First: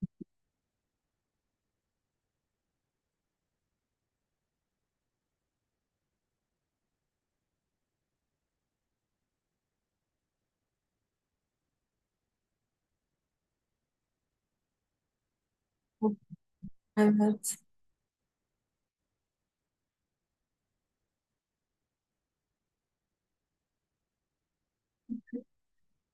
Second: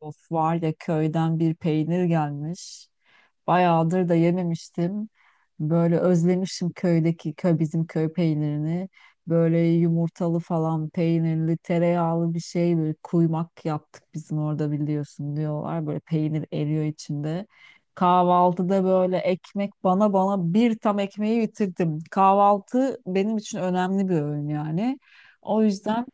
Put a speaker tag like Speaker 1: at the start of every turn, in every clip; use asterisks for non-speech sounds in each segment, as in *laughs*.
Speaker 1: Of var ya köyden bir peynir gelmiş. Bayağıdır da yememiştim. Böyle özlemişim köydeki köy bizim köy peynirini. Böyle yumurtalı falan peynirli tereyağlı bir şey böyle kuymak yaptık bizim orada biliyorsun diyorlar. Böyle peynir eriyor içinde.
Speaker 2: Evet.
Speaker 1: Kahvaltıda böyle ekmek bana bir tam ekmeği bitirdim. Kahvaltı benim için önemli bir öğün yani. O yüzden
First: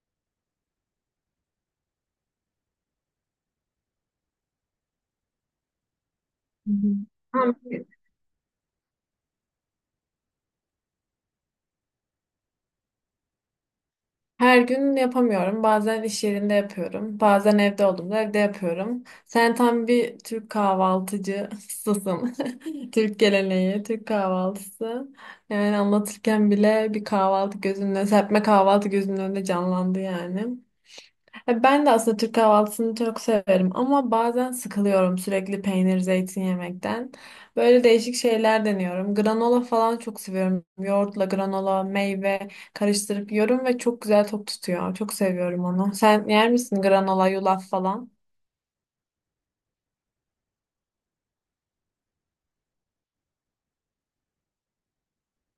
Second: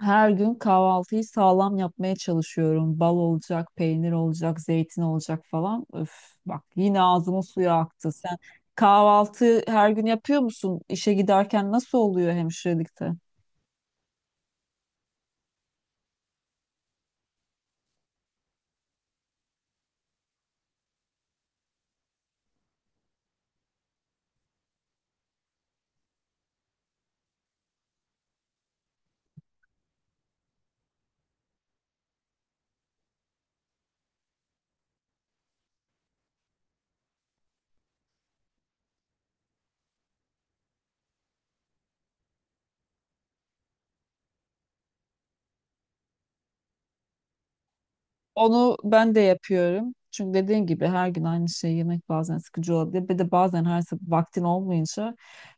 Speaker 1: her gün kahvaltıyı sağlam yapmaya çalışıyorum. Bal olacak, peynir olacak, zeytin olacak falan. Öf, bak
Speaker 2: Hı hı.
Speaker 1: yine ağzımın
Speaker 2: Ama
Speaker 1: suyu aktı. Sen kahvaltı her gün yapıyor musun? İşe giderken nasıl oluyor hemşirelikte?
Speaker 2: her gün yapamıyorum. Bazen iş yerinde yapıyorum. Bazen evde olduğumda evde yapıyorum. Sen tam bir Türk kahvaltıcısısın. *laughs* Türk geleneği, Türk kahvaltısı. Yani anlatırken bile bir kahvaltı gözünün önünde, serpme kahvaltı gözünün önünde canlandı yani. Ya ben de aslında Türk kahvaltısını çok severim ama bazen sıkılıyorum sürekli peynir, zeytin yemekten. Böyle değişik şeyler deniyorum. Granola falan çok seviyorum. Yoğurtla granola, meyve karıştırıp yiyorum ve çok güzel tok tutuyor. Çok seviyorum onu. Sen yer misin granola, yulaf falan?
Speaker 1: Onu ben de yapıyorum. Çünkü dediğin gibi her gün aynı şeyi yemek bazen sıkıcı olabilir. Bir de bazen her sabah vaktin olmayınca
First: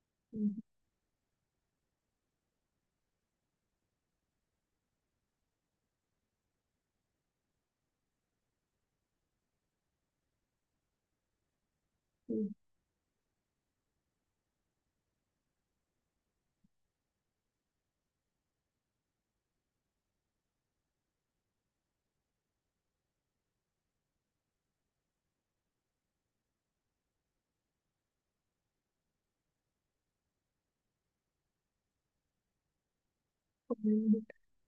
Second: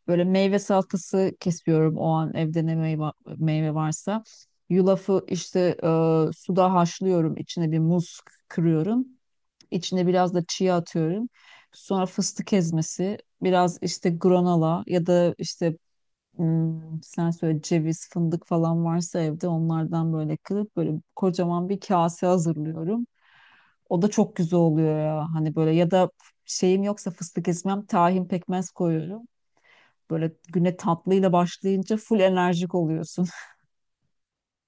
Speaker 1: böyle
Speaker 2: Hı
Speaker 1: meyve salatası kesiyorum o an evde ne meyve, meyve varsa. Yulafı işte suda haşlıyorum. İçine bir muz kırıyorum. İçine biraz da chia atıyorum. Sonra fıstık ezmesi, biraz işte granola ya da işte sen söyle ceviz, fındık falan varsa evde onlardan böyle kırıp böyle kocaman bir kase hazırlıyorum. O da çok güzel oluyor ya. Hani böyle ya da şeyim yoksa fıstık ezmem, tahin pekmez koyuyorum. Böyle güne tatlıyla başlayınca full enerjik oluyorsun. *laughs*
Speaker 2: hı.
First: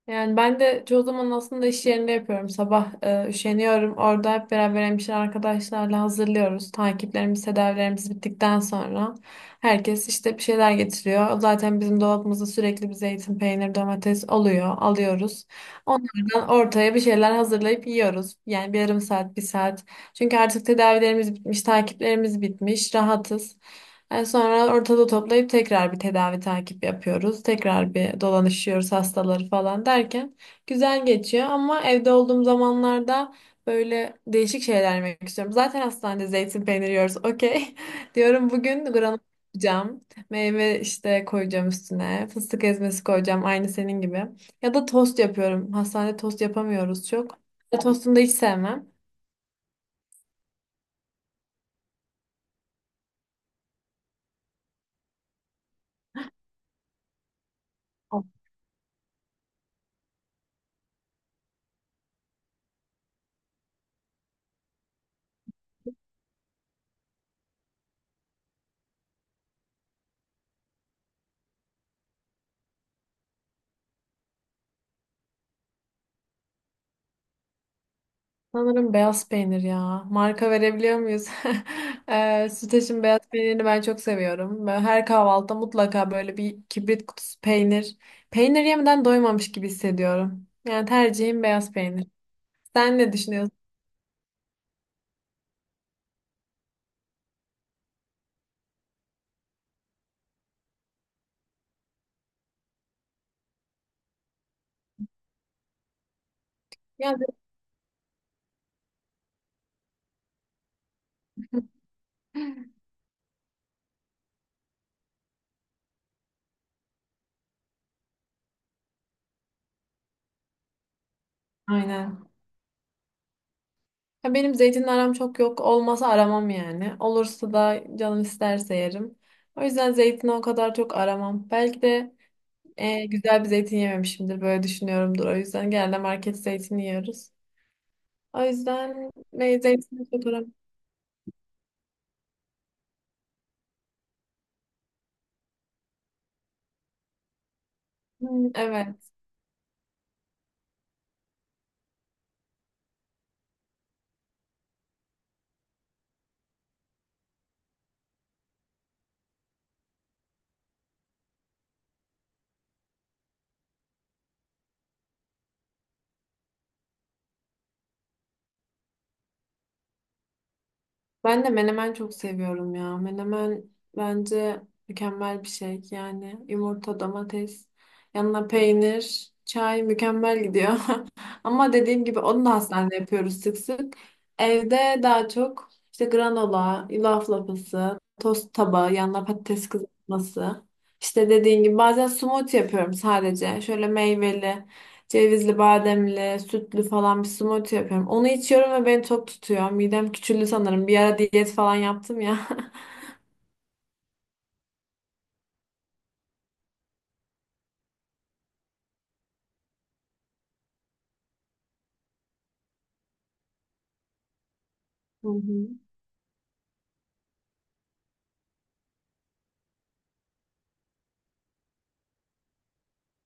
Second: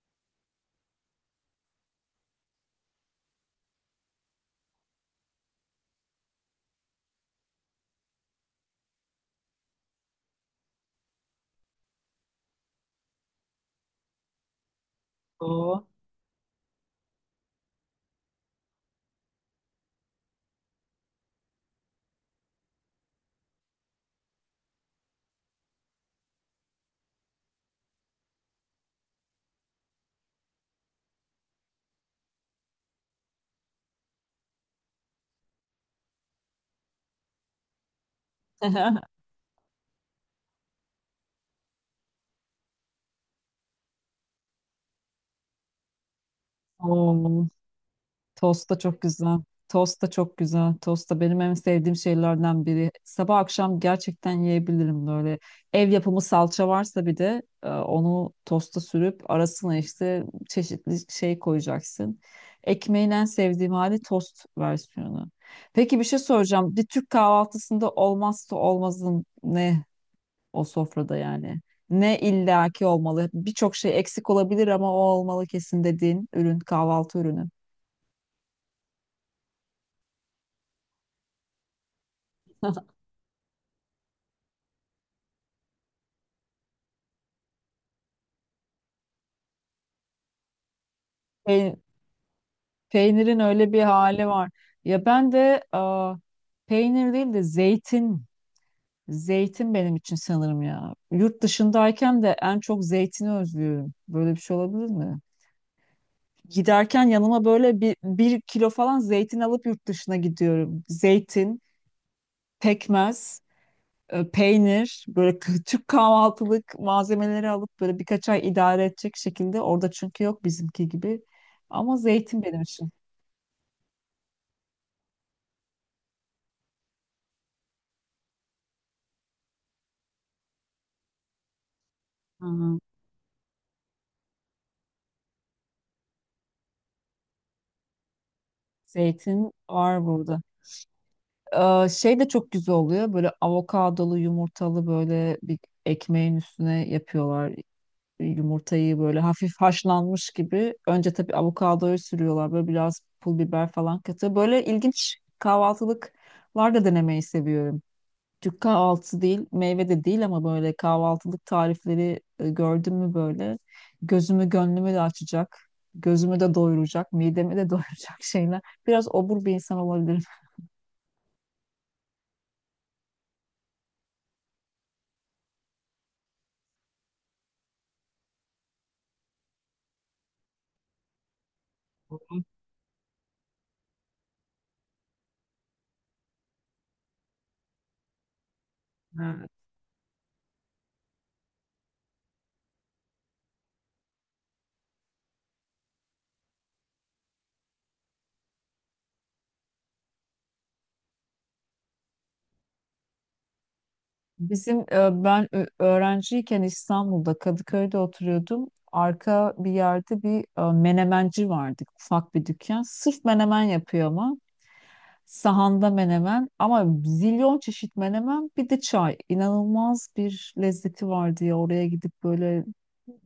Speaker 2: Yani ben de çoğu zaman aslında iş yerinde yapıyorum. Sabah üşeniyorum. Orada hep beraber hemşire arkadaşlarla hazırlıyoruz. Takiplerimiz, tedavilerimiz bittikten sonra herkes işte bir şeyler getiriyor. Zaten bizim dolabımızda sürekli bir zeytin, peynir, domates oluyor. Alıyoruz.
Speaker 1: Oo.
Speaker 2: Onlardan ortaya bir şeyler hazırlayıp yiyoruz. Yani bir yarım saat, bir saat. Çünkü artık tedavilerimiz bitmiş, takiplerimiz bitmiş. Rahatız. Sonra ortada toplayıp tekrar bir tedavi takip yapıyoruz. Tekrar bir dolanışıyoruz hastaları falan derken güzel geçiyor ama evde olduğum zamanlarda böyle değişik şeyler yemek istiyorum. Zaten hastanede zeytin peyniri yiyoruz. Okey. *laughs* Diyorum bugün
Speaker 1: *laughs*
Speaker 2: granola yapacağım. Meyve işte koyacağım üstüne. Fıstık ezmesi koyacağım aynı senin gibi. Ya da tost yapıyorum. Hastanede tost yapamıyoruz çok.
Speaker 1: Oo.
Speaker 2: Tostunu da hiç
Speaker 1: Tost da
Speaker 2: sevmem.
Speaker 1: çok güzel. Tost da çok güzel. Tost da benim en sevdiğim şeylerden biri. Sabah akşam gerçekten yiyebilirim böyle. Ev yapımı salça varsa bir de onu tosta sürüp arasına işte çeşitli şey koyacaksın. Ekmeğin en sevdiğim hali tost versiyonu. Peki bir şey soracağım. Bir Türk kahvaltısında olmazsa olmazın ne o sofrada yani? Ne illaki olmalı? Birçok şey eksik olabilir ama o olmalı kesin dediğin ürün, kahvaltı ürünü.
Speaker 2: Sanırım beyaz peynir ya. Marka verebiliyor muyuz? *laughs* Süteş'in beyaz peynirini ben çok seviyorum. Ben her kahvaltıda mutlaka böyle bir kibrit kutusu peynir. Peynir yemeden doymamış gibi hissediyorum. Yani tercihim beyaz
Speaker 1: Pey-
Speaker 2: peynir. Sen ne
Speaker 1: Peynirin
Speaker 2: düşünüyorsun?
Speaker 1: öyle bir hali var. Ya ben de peynir değil de zeytin. Zeytin benim için sanırım ya. Yurt dışındayken de en çok zeytini özlüyorum. Böyle bir şey olabilir mi? Giderken
Speaker 2: Yani,
Speaker 1: yanıma böyle bir kilo falan zeytin alıp yurt dışına gidiyorum. Zeytin,
Speaker 2: *laughs*
Speaker 1: pekmez, peynir, böyle Türk kahvaltılık malzemeleri alıp böyle birkaç ay idare edecek şekilde. Orada çünkü yok bizimki gibi. Ama
Speaker 2: aynen.
Speaker 1: zeytin benim için.
Speaker 2: Ya benim zeytinle aram çok yok. Olmasa aramam yani. Olursa da canım isterse yerim. O yüzden zeytini o kadar çok aramam. Belki de
Speaker 1: Hı hı.
Speaker 2: güzel bir zeytin yememişimdir. Böyle düşünüyorumdur. O yüzden genelde market zeytini yiyoruz. O yüzden
Speaker 1: Zeytin
Speaker 2: meyzesini
Speaker 1: var burada.
Speaker 2: fotoğraf.
Speaker 1: Şey de çok güzel oluyor. Böyle avokadolu yumurtalı böyle bir ekmeğin üstüne yapıyorlar.
Speaker 2: Hmm,
Speaker 1: Yumurtayı
Speaker 2: evet.
Speaker 1: böyle hafif haşlanmış gibi. Önce tabii avokadoyu sürüyorlar. Böyle biraz pul biber falan katıyor. Böyle ilginç kahvaltılıklar da denemeyi seviyorum. Türk kahvaltısı değil, meyve de değil ama böyle kahvaltılık tarifleri gördüm mü böyle gözümü gönlümü de açacak, gözümü de doyuracak, midemi de *laughs* doyuracak şeyler. Biraz obur bir insan olabilirim.
Speaker 2: Ben de menemen çok seviyorum ya. Menemen bence mükemmel bir şey. Yani yumurta, domates, yanına peynir, çay mükemmel gidiyor. *laughs* Ama dediğim gibi onu da hastanede yapıyoruz sık sık. Evde daha çok işte granola, yulaf lapası, tost tabağı, yanına patates kızartması. İşte dediğim gibi bazen smoothie yapıyorum sadece. Şöyle meyveli, cevizli, bademli, sütlü falan bir smoothie yapıyorum. Onu içiyorum ve beni tok tutuyor. Midem küçüldü sanırım. Bir ara diyet falan yaptım ya. *laughs*
Speaker 1: Bizim ben öğrenciyken İstanbul'da Kadıköy'de oturuyordum. Arka bir yerde bir menemenci vardı. Ufak bir dükkan. Sırf menemen yapıyor ama.
Speaker 2: Hı hı.
Speaker 1: Sahanda menemen ama zilyon çeşit menemen bir de çay. İnanılmaz bir lezzeti vardı ya. Oraya gidip böyle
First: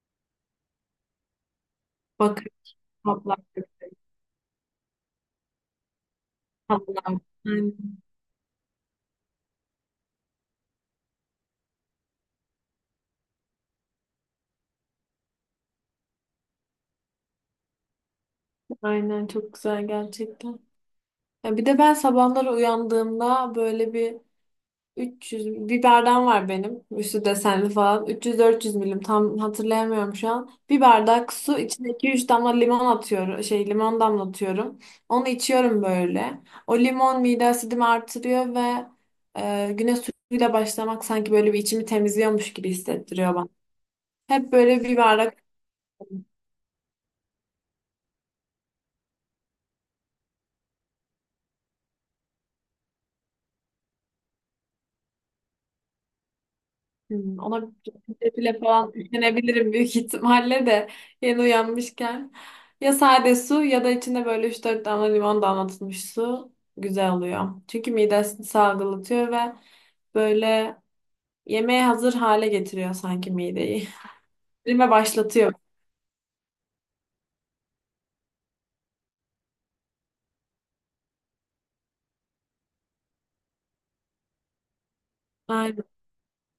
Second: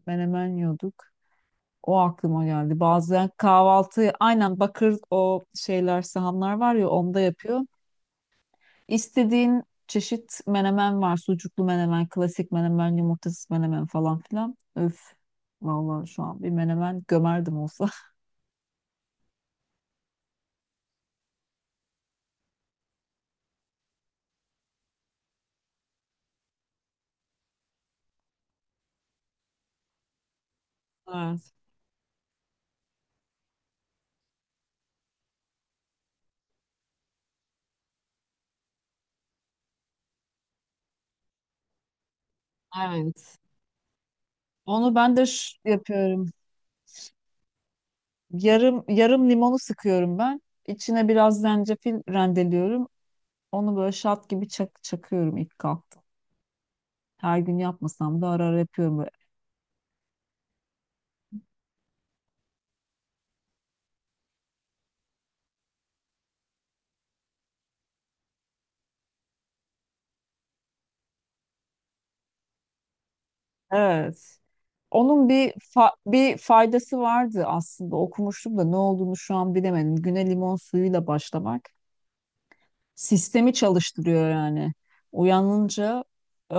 Speaker 1: menemen yiyorduk. O aklıma
Speaker 2: Bakın
Speaker 1: geldi. Bazen
Speaker 2: tatlar.
Speaker 1: kahvaltı aynen bakır o şeyler sahanlar var ya
Speaker 2: Tatlar.
Speaker 1: onda yapıyor.
Speaker 2: Aynen,
Speaker 1: İstediğin çeşit menemen var. Sucuklu menemen, klasik menemen, yumurtasız menemen falan filan. Öf. Vallahi şu an bir menemen gömerdim olsa. *laughs*
Speaker 2: aynen çok güzel gerçekten. Ya bir de ben sabahları uyandığımda böyle bir 300 bir bardağım var benim. Üstü desenli falan. 300-400 milim tam hatırlayamıyorum şu an. Bir bardak
Speaker 1: Evet.
Speaker 2: su içine 2-3 damla limon atıyorum. Şey limon damlatıyorum. Onu içiyorum böyle. O limon mide asidimi artırıyor ve güne suyla başlamak sanki böyle bir içimi temizliyormuş gibi hissettiriyor
Speaker 1: Evet.
Speaker 2: bana. Hep böyle
Speaker 1: Onu
Speaker 2: bir
Speaker 1: ben de
Speaker 2: bardak.
Speaker 1: yapıyorum. Yarım yarım limonu sıkıyorum ben. İçine biraz zencefil rendeliyorum. Onu böyle şat gibi çakıyorum ilk kalktım. Her gün
Speaker 2: Ona
Speaker 1: yapmasam da ara ara
Speaker 2: defile falan
Speaker 1: yapıyorum. Böyle
Speaker 2: yüklenebilirim büyük ihtimalle de yeni uyanmışken. Ya sade su ya da içinde böyle üç dört damla limon damlatılmış su güzel oluyor. Çünkü midesini salgılatıyor ve böyle yemeğe hazır hale getiriyor sanki mideyi.
Speaker 1: evet.
Speaker 2: *laughs* Erime
Speaker 1: Onun bir
Speaker 2: başlatıyor.
Speaker 1: bir faydası vardı aslında okumuştum da ne olduğunu şu an bilemedim. Güne limon suyuyla başlamak sistemi çalıştırıyor yani.
Speaker 2: Aynen.
Speaker 1: Uyanınca e,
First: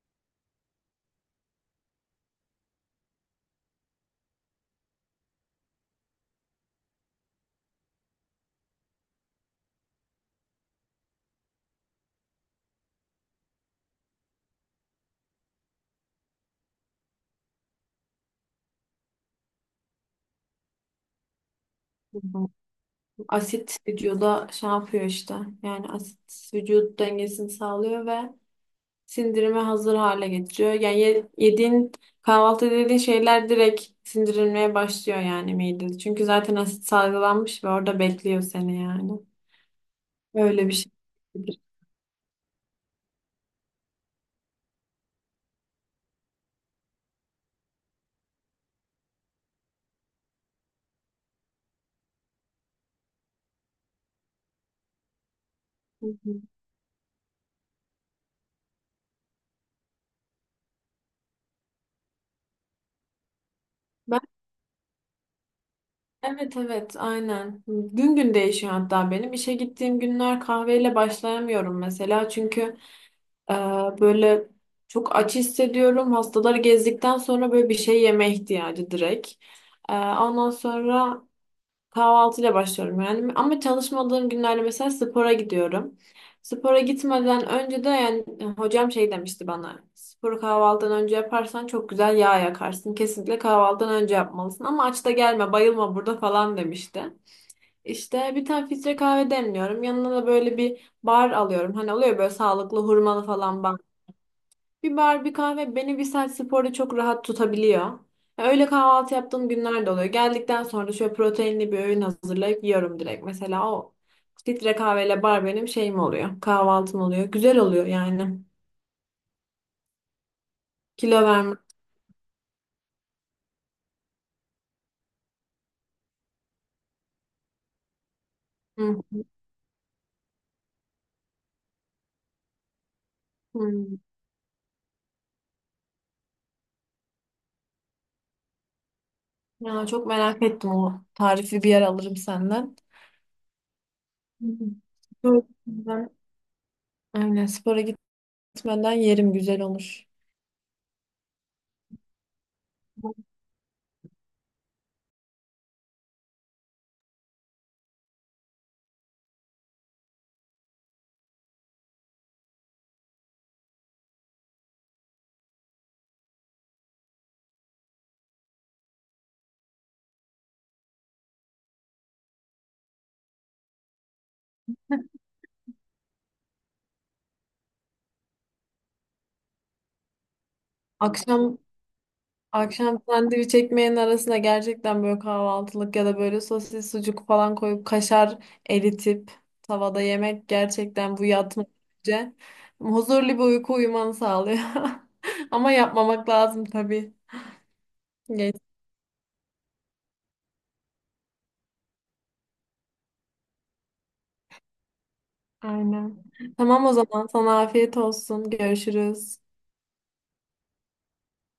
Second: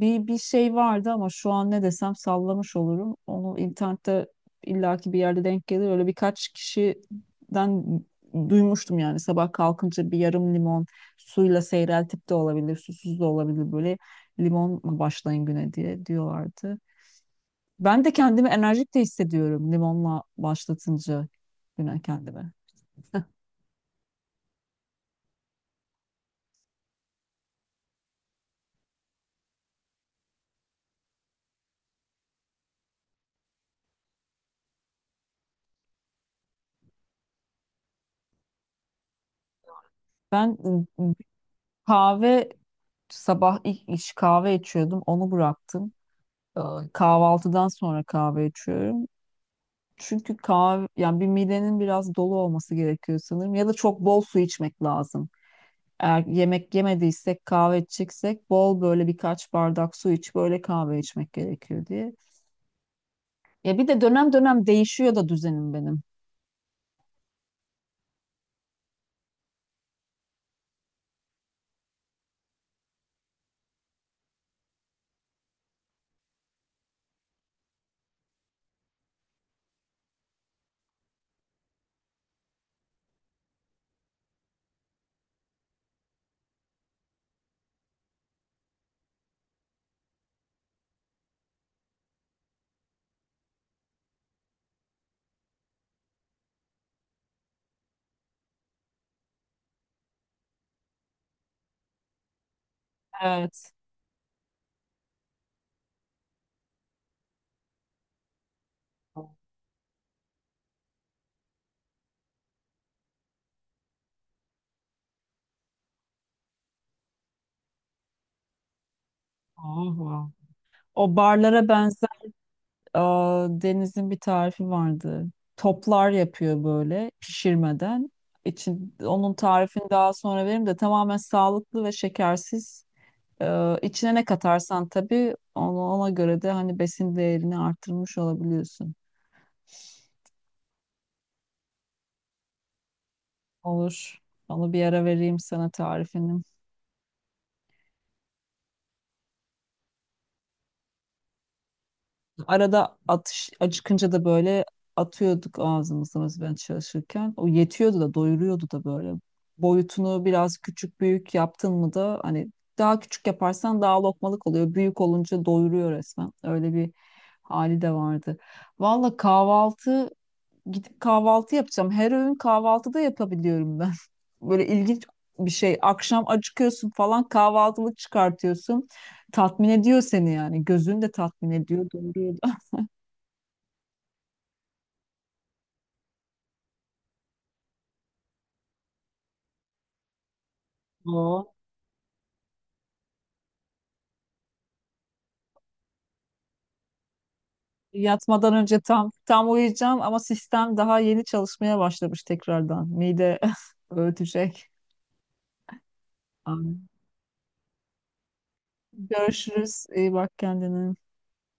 Speaker 1: bir şey vardı ama şu an ne desem sallamış olurum. Onu internette illaki bir yerde denk gelir. Öyle birkaç kişiden duymuştum yani sabah kalkınca bir yarım limon suyla seyreltip de olabilir, susuz da olabilir böyle limonla başlayın güne diye diyorlardı. Ben de kendimi enerjik de hissediyorum limonla başlatınca güne kendime. *laughs*
Speaker 2: Asit vücuda şey yapıyor işte. Yani asit vücut dengesini sağlıyor ve sindirime hazır hale getiriyor. Yani yediğin kahvaltı dediğin şeyler direkt sindirilmeye başlıyor yani midede. Çünkü zaten asit salgılanmış ve orada bekliyor seni yani.
Speaker 1: Ben
Speaker 2: Öyle bir şey.
Speaker 1: kahve sabah ilk iş kahve içiyordum. Onu bıraktım. Ee, Kahvaltıdan sonra kahve içiyorum. Çünkü kahve yani bir midenin biraz dolu olması gerekiyor sanırım ya da çok bol su içmek lazım.
Speaker 2: Hı
Speaker 1: Eğer
Speaker 2: hı.
Speaker 1: yemek yemediysek kahve içeceksek bol böyle birkaç bardak su iç böyle kahve içmek gerekiyor diye. Ya bir de dönem dönem değişiyor da düzenim benim.
Speaker 2: Evet evet aynen. Gün gün değişiyor hatta benim. İşe gittiğim günler kahveyle başlayamıyorum mesela. Çünkü e, böyle çok aç hissediyorum. Hastaları gezdikten sonra böyle bir şey yeme ihtiyacı direkt. Ondan sonra kahvaltıyla başlıyorum yani. Ama çalışmadığım günlerde mesela spora gidiyorum. Spora gitmeden önce de yani hocam şey demişti bana. Sporu kahvaltıdan önce yaparsan çok güzel yağ yakarsın. Kesinlikle kahvaltıdan önce yapmalısın. Ama aç da gelme, bayılma burada falan demişti. İşte bir tane filtre kahve demliyorum. Yanına da böyle bir bar alıyorum. Hani oluyor böyle sağlıklı hurmalı falan
Speaker 1: Evet.
Speaker 2: bir bar, bir kahve beni bir saat sporda çok rahat tutabiliyor. Ya öyle kahvaltı yaptığım günler de oluyor. Geldikten sonra da şöyle proteinli bir öğün hazırlayıp yiyorum direkt. Mesela o filtre kahveyle bar benim şeyim oluyor. Kahvaltım oluyor. Güzel oluyor yani.
Speaker 1: Oh, o
Speaker 2: Kilo verme.
Speaker 1: barlara benzer Deniz'in bir tarifi vardı. Toplar yapıyor böyle pişirmeden. İçin,
Speaker 2: Hı,
Speaker 1: onun tarifini daha sonra veririm de tamamen sağlıklı ve şekersiz.
Speaker 2: hı.
Speaker 1: İçine ne katarsan tabii ona, ona göre de hani besin değerini arttırmış olabiliyorsun.
Speaker 2: Ya çok merak ettim o tarifi bir yer alırım senden.
Speaker 1: Olur.
Speaker 2: Hı hı.
Speaker 1: Onu bir ara vereyim
Speaker 2: Böyle,
Speaker 1: sana
Speaker 2: ben-
Speaker 1: tarifini.
Speaker 2: aynen spora gitmeden yerim güzel olur.
Speaker 1: Arada atış acıkınca da böyle atıyorduk ağzımıza mesela ben çalışırken. O yetiyordu da doyuruyordu da böyle. Boyutunu biraz küçük büyük yaptın mı da hani daha küçük yaparsan daha lokmalık oluyor. Büyük olunca doyuruyor resmen. Öyle bir hali de vardı. Valla kahvaltı gidip kahvaltı yapacağım. Her öğün kahvaltıda yapabiliyorum ben. *laughs* Böyle ilginç bir şey. Akşam acıkıyorsun falan kahvaltılık çıkartıyorsun. Tatmin ediyor seni yani. Gözün de tatmin
Speaker 2: Akşam
Speaker 1: ediyor, doyuruyor.
Speaker 2: Akşam sandviç ekmeğin arasına gerçekten böyle kahvaltılık ya da böyle sosis sucuk falan koyup kaşar eritip tavada yemek gerçekten bu
Speaker 1: Oo.
Speaker 2: yatmadan önce huzurlu bir uyku uyumanı sağlıyor. *laughs* Ama yapmamak lazım tabii.
Speaker 1: Yatmadan
Speaker 2: Geç.
Speaker 1: önce tam uyuyacağım ama sistem daha yeni çalışmaya başlamış tekrardan. Mide *laughs* öğütecek.
Speaker 2: Aynen.
Speaker 1: Ay.
Speaker 2: Tamam o zaman sana afiyet olsun. Görüşürüz.
Speaker 1: Görüşürüz. İyi bak kendine.